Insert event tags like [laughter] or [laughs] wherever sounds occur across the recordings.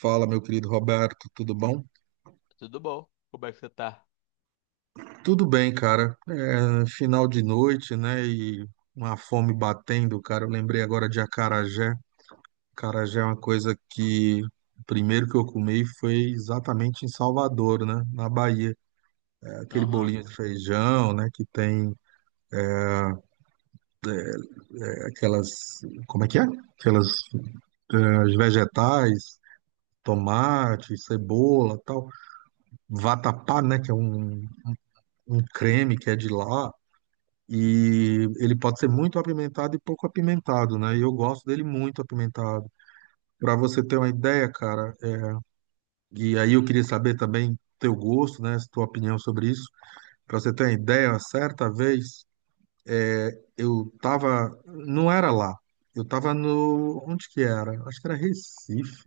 Fala, meu querido Roberto, tudo bom? Tudo bom? Como é que você tá? Tudo bem, cara. É, final de noite, né? E uma fome batendo, cara. Eu lembrei agora de acarajé. Acarajé é uma coisa que o primeiro que eu comi foi exatamente em Salvador, né? Na Bahia. É aquele Aham, bolinho de feijão, né? Que tem aquelas, como é que é? Aquelas os vegetais, tomate, cebola, tal. Vatapá, né? Que é um creme que é de lá. E ele pode ser muito apimentado e pouco apimentado, né? E eu gosto dele muito apimentado. Para você ter uma ideia, cara, e aí eu queria saber também teu gosto, né? Tua opinião sobre isso. Para você ter uma ideia, certa vez eu tava, não era lá, eu tava no, onde que era? Acho que era Recife.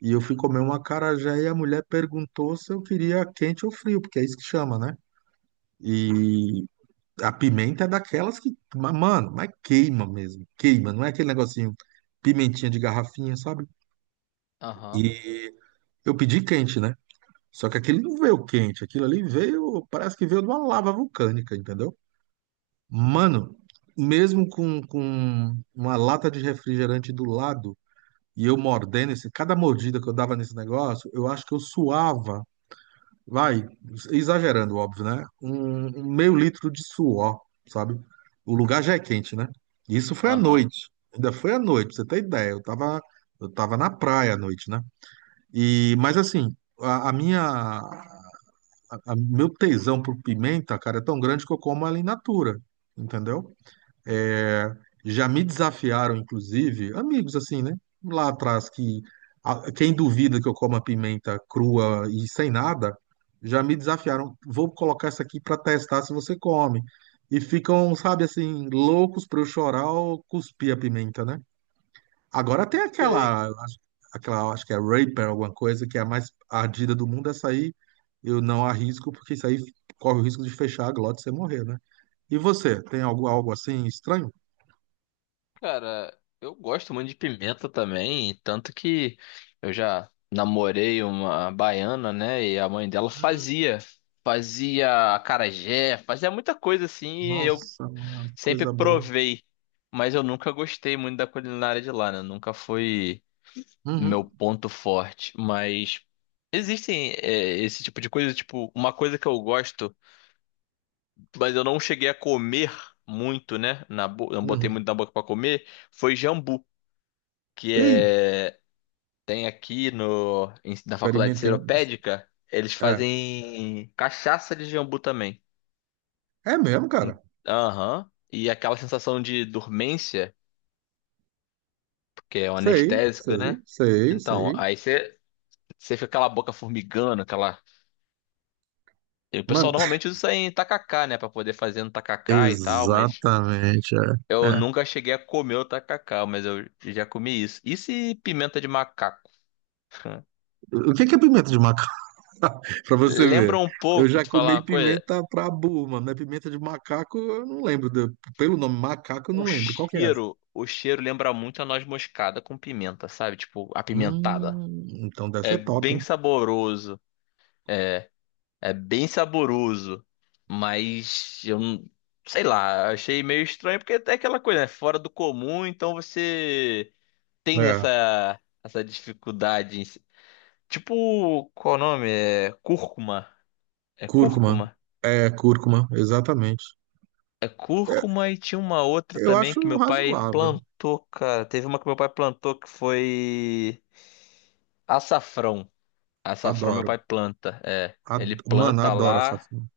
E eu fui comer um acarajé e a mulher perguntou se eu queria quente ou frio, porque é isso que chama, né? E a pimenta é daquelas que, mano, mas queima mesmo, queima, não é aquele negocinho pimentinha de garrafinha, sabe? aham, E eu pedi quente, né? Só que aquele não veio quente, aquilo ali veio, parece que veio de uma lava vulcânica, entendeu? Mano, mesmo com uma lata de refrigerante do lado e eu mordendo esse, cada mordida que eu dava nesse negócio, eu acho que eu suava vai, exagerando, óbvio, né? Um meio litro de suor, sabe? O lugar já é quente, né? Isso foi à aham. noite. Ainda foi à noite, pra você ter ideia. Eu tava na praia à noite, né? E, mas assim, a minha, a- meu tesão por pimenta, cara, é tão grande que eu como ela in natura, entendeu? É, já me desafiaram, inclusive, amigos assim, né? Lá atrás, que quem duvida que eu como a pimenta crua e sem nada, já me desafiaram. Vou colocar essa aqui para testar se você come. E ficam, sabe assim, loucos para eu chorar ou cuspir a pimenta, né? Agora tem Sei. aquela, aquela, acho que é Reaper, alguma coisa, que é a mais ardida do mundo. Essa aí eu não arrisco, porque isso aí corre o risco de fechar a glote e você morrer, né? E você, tem algo, algo assim estranho? Cara, eu gosto muito de pimenta também, tanto que eu já namorei uma baiana, né? E a mãe dela fazia, fazia acarajé, fazia muita coisa assim, e eu Nossa, mano, sempre coisa boa. provei, mas eu nunca gostei muito da culinária de lá, né? Nunca foi meu Uhum, ponto forte, mas existem esse tipo de coisa, tipo, uma coisa que eu gosto. Mas eu não cheguei a comer muito, né? Na bo... Não botei uhum. muito na boca pra comer. Foi jambu, que Ih, é tem aqui no na faculdade experimentei um. seropédica, eles É, fazem cachaça de jambu também. é mesmo, Hum, cara. Aham. E aquela sensação de dormência, porque é um Sei, anestésico, né? sei, sei, Então, sei. aí você fica com aquela boca formigando, aquela. E o pessoal Mano, [laughs] normalmente usa isso aí em tacacá, né? Pra poder fazer no tacacá e tal, mas exatamente, é. eu É. nunca cheguei a comer o tacacá, mas eu já comi isso. Isso e se pimenta de macaco? O que que é pimenta de macaco? [laughs] Pra você ver. Lembra um Eu pouco, já te falar comi uma coisa, pimenta pra burro, mas pimenta de macaco eu não lembro. Pelo nome macaco eu não lembro. Qual que é essa? O cheiro lembra muito a noz moscada com pimenta, sabe? Tipo, apimentada. Então deve É ser top, bem hein? saboroso, é bem saboroso, mas eu não- sei lá, achei meio estranho porque é aquela coisa, né? Fora do comum, então você tem É, essa dificuldade em... Tipo, qual o nome? É cúrcuma. É cúrcuma. cúrcuma? É, cúrcuma, exatamente. É É, cúrcuma e tinha uma outra eu também acho que meu pai razoável. plantou, cara. Teve uma que meu pai plantou que foi açafrão. Açafrão meu Adoro. pai planta, é. Ele Mano, planta adoro essa lá. filme.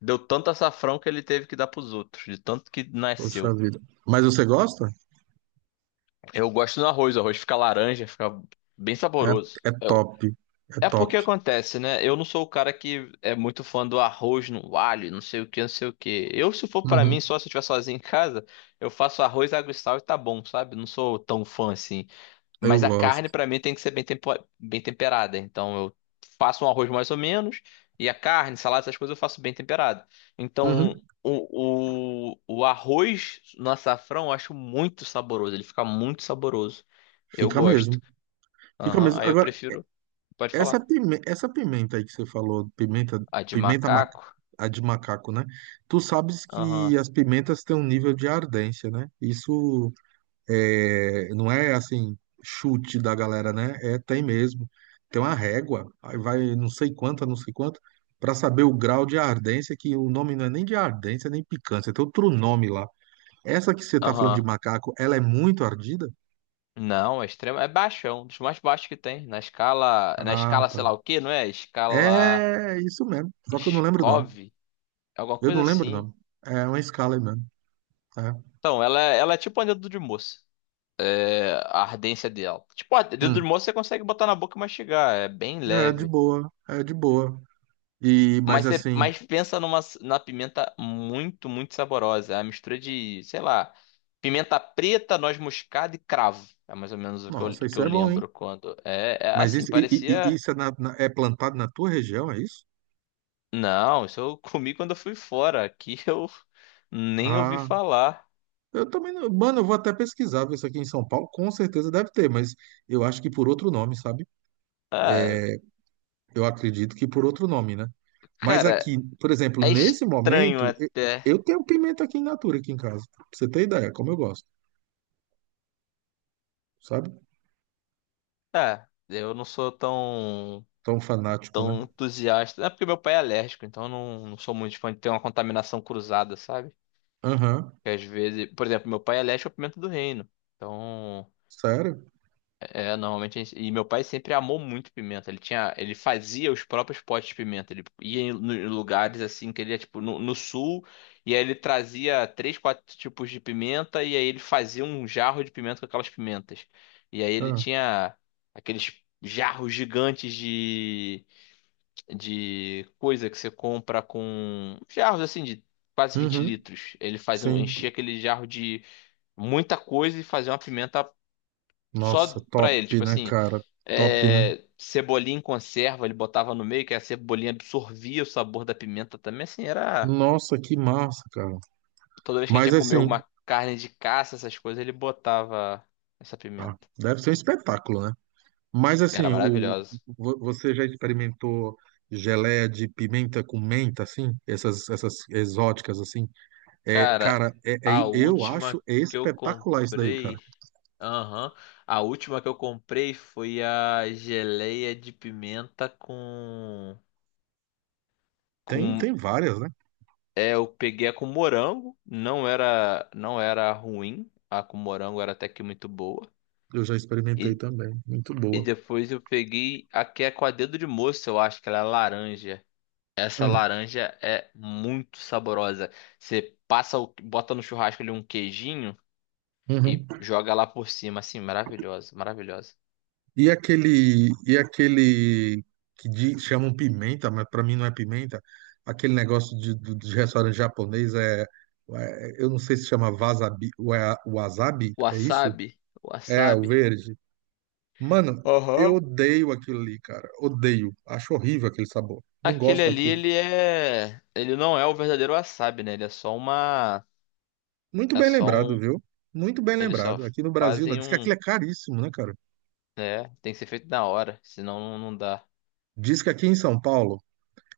Deu tanto açafrão que ele teve que dar pros outros, de tanto que Poxa nasceu. vida. Mas você gosta? Eu gosto do arroz, o arroz fica laranja, fica bem É, saboroso. é É, top. É é porque top. acontece, né? Eu não sou o cara que é muito fã do arroz no alho, não sei o que, não sei o que. Eu, se for pra Uhum. mim, só se eu estiver sozinho em casa, eu faço arroz, água e sal e tá bom, sabe? Não sou tão fã assim. Eu Mas a carne gosto. pra mim tem que ser bem, bem temperada. Então eu faço um arroz mais ou menos e a carne, salada, essas coisas eu faço bem temperado. Uhum. Então o arroz no açafrão eu acho muito saboroso. Ele fica muito saboroso. Eu Fica gosto. mesmo. Fica Aham, mesmo. aí eu Agora, prefiro. Pode essa falar. pimenta, essa pimenta aí que você falou, A de pimenta ma- macaco? a de macaco, né? Tu sabes Aham. que as pimentas têm um nível de ardência, né? Isso é, não é assim, chute da galera, né? É, tem mesmo. Tem uma régua, aí vai não sei quanta, não sei quanto, para saber o grau de ardência, que o nome não é nem de ardência, nem picância, tem outro nome lá. Essa que você tá falando de Aham. macaco, ela é muito ardida? Não, é extremo. É baixo, é um dos mais baixos que tem. Na escala. Na Ah, escala, sei tá. lá o que, não é? Escala. É isso mesmo, só que eu não lembro o nome. Scov? Alguma Eu coisa não lembro o assim. nome. É uma escala aí mesmo. É, Então, ela, ela é tipo um dedo de moça. É, a ardência dela. Tipo, a dedo de hum. moça você consegue botar na boca e mastigar. É bem É de leve. boa, é de boa. E, mas Mas, você, assim, mas pensa numa, na pimenta muito, muito saborosa. É a mistura de, sei lá, pimenta preta, noz moscada e cravo. É mais ou menos o nossa, que isso eu é bom, hein? lembro quando. É, é Mas assim, isso, parecia. isso é, é plantado na tua região, é isso? Não, isso eu [laughs] comi quando eu fui fora. Aqui eu nem ouvi Ah, falar. eu também não. Mano, eu vou até pesquisar, ver isso aqui em São Paulo, com certeza deve ter, mas eu acho que por outro nome, sabe? Ah, Eu acredito que por outro nome, né? Mas cara, aqui, por exemplo, é nesse estranho momento, até. eu tenho pimenta aqui em natura, aqui em casa. Pra você ter ideia, como eu gosto, sabe? Ah, eu não sou tão, Tão fanático, né? tão entusiasta. É porque meu pai é alérgico, então eu não, não sou muito fã de ter uma contaminação cruzada, sabe? Aham, Que às vezes, por exemplo, meu pai é alérgico à pimenta do reino. Então, sério? é, é, normalmente a gente, e meu pai sempre amou muito pimenta. Ele tinha, ele fazia os próprios potes de pimenta. Ele ia em em lugares assim que ele ia tipo no, no sul e aí ele trazia três, quatro tipos de pimenta e aí ele fazia um jarro de pimenta com aquelas pimentas. E aí ele Ah, tinha aqueles jarros gigantes de coisa que você compra com jarros assim de quase 20 uhum, litros. Ele fazia, sim. enchia aquele jarro de muita coisa e fazer uma pimenta Nossa, só pra ele. top, Tipo né, assim, cara? Top, né? é, cebolinha em conserva, ele botava no meio, que a cebolinha absorvia o sabor da pimenta também. Assim, era. Nossa, que massa, cara. Toda vez que a gente Mas ia comer assim, alguma carne de caça, essas coisas, ele botava essa ah, pimenta. deve ser um espetáculo, né? Mas Era assim, o, maravilhoso. Você já experimentou geleia de pimenta com menta, assim? Essas, essas exóticas, assim? É, Cara, cara, é, a eu acho última que eu espetacular isso daí, cara. comprei. Aham. A última que eu comprei foi a geleia de pimenta com. Tem, Com tem várias, né? é, eu peguei a com morango, não era, não era ruim, a com morango era até que muito boa. Eu já experimentei E, também. Muito e boa. depois eu peguei a que é com a dedo de moça, eu acho que ela é laranja. Essa Hum, laranja é muito saborosa. Você passa, bota no churrasco ali um queijinho e uhum. joga lá por cima, assim, maravilhosa, maravilhosa. E aquele que chamam pimenta, mas para mim não é pimenta. Aquele negócio de, de, restaurante japonês é, eu não sei se chama wasabi, wasabi, é isso? Wasabi, É, o wasabi. verde. Mano, Aham. eu odeio aquilo ali, cara. Odeio. Acho horrível aquele sabor. Não Aquele gosto ali, daquilo. ele é, ele não é o verdadeiro wasabi, né? Ele é só uma, Muito é bem só lembrado, um, viu? Muito bem eles só lembrado. Aqui no Brasil, né? fazem Diz que um. aquilo é caríssimo, né, cara? É, tem que ser feito na hora, senão não, não dá. Diz que aqui em São Paulo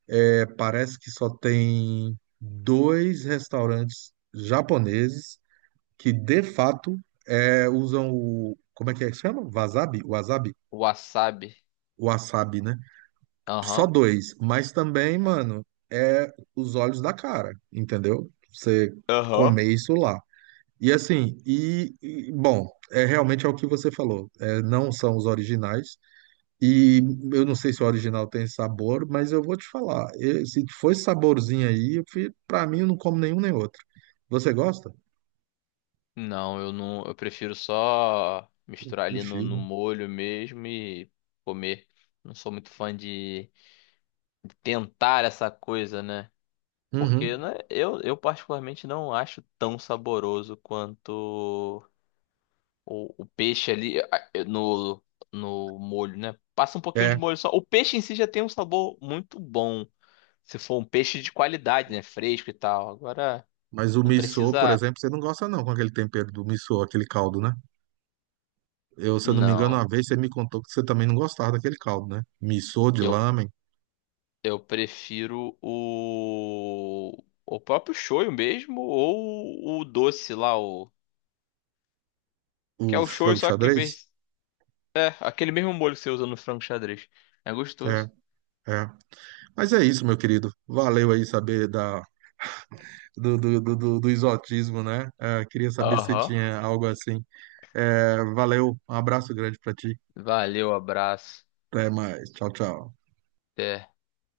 é, parece que só tem dois restaurantes japoneses que, de fato, é, usam o. Como é que chama? Wasabi? Wasabi? Wasabi. Wasabi, né? Só Aham. dois. Mas também, mano, é os olhos da cara, entendeu? Você comer Aham. isso lá. E assim, e, bom, é realmente é o que você falou. É, não são os originais, e eu não sei se o original tem sabor, mas eu vou te falar. Eu- se for esse saborzinho aí, para mim eu não como nenhum nem outro. Você gosta? Não, eu não. Eu prefiro só misturar ali no, Sushi, no né? molho mesmo e comer. Não sou muito fã de tentar essa coisa, né? Porque Uhum. né, eu particularmente não acho tão saboroso quanto o peixe ali ah, no, no molho, né? Passa um pouquinho de É, molho só. O peixe em si já tem um sabor muito bom. Se for um peixe de qualidade, né? Fresco e tal. Agora, mas o não missô, por precisa. exemplo, você não gosta não com aquele tempero do missô, aquele caldo, né? Eu, se eu não me engano, Não. uma vez você me contou que você também não gostava daquele caldo, né? Missô de Eu, lamen, eu prefiro o. O próprio shoyu mesmo, ou o doce lá, o. o Que é o shoyu, frango só que em xadrez. vez. É, aquele mesmo molho que você usa no frango xadrez. É gostoso. É, é. Mas é isso, meu querido. Valeu aí saber da, do exotismo, né? É, queria saber se você Aham. tinha algo assim. É, valeu, um abraço grande pra ti. Valeu, abraço. Até mais. Tchau, tchau. Até.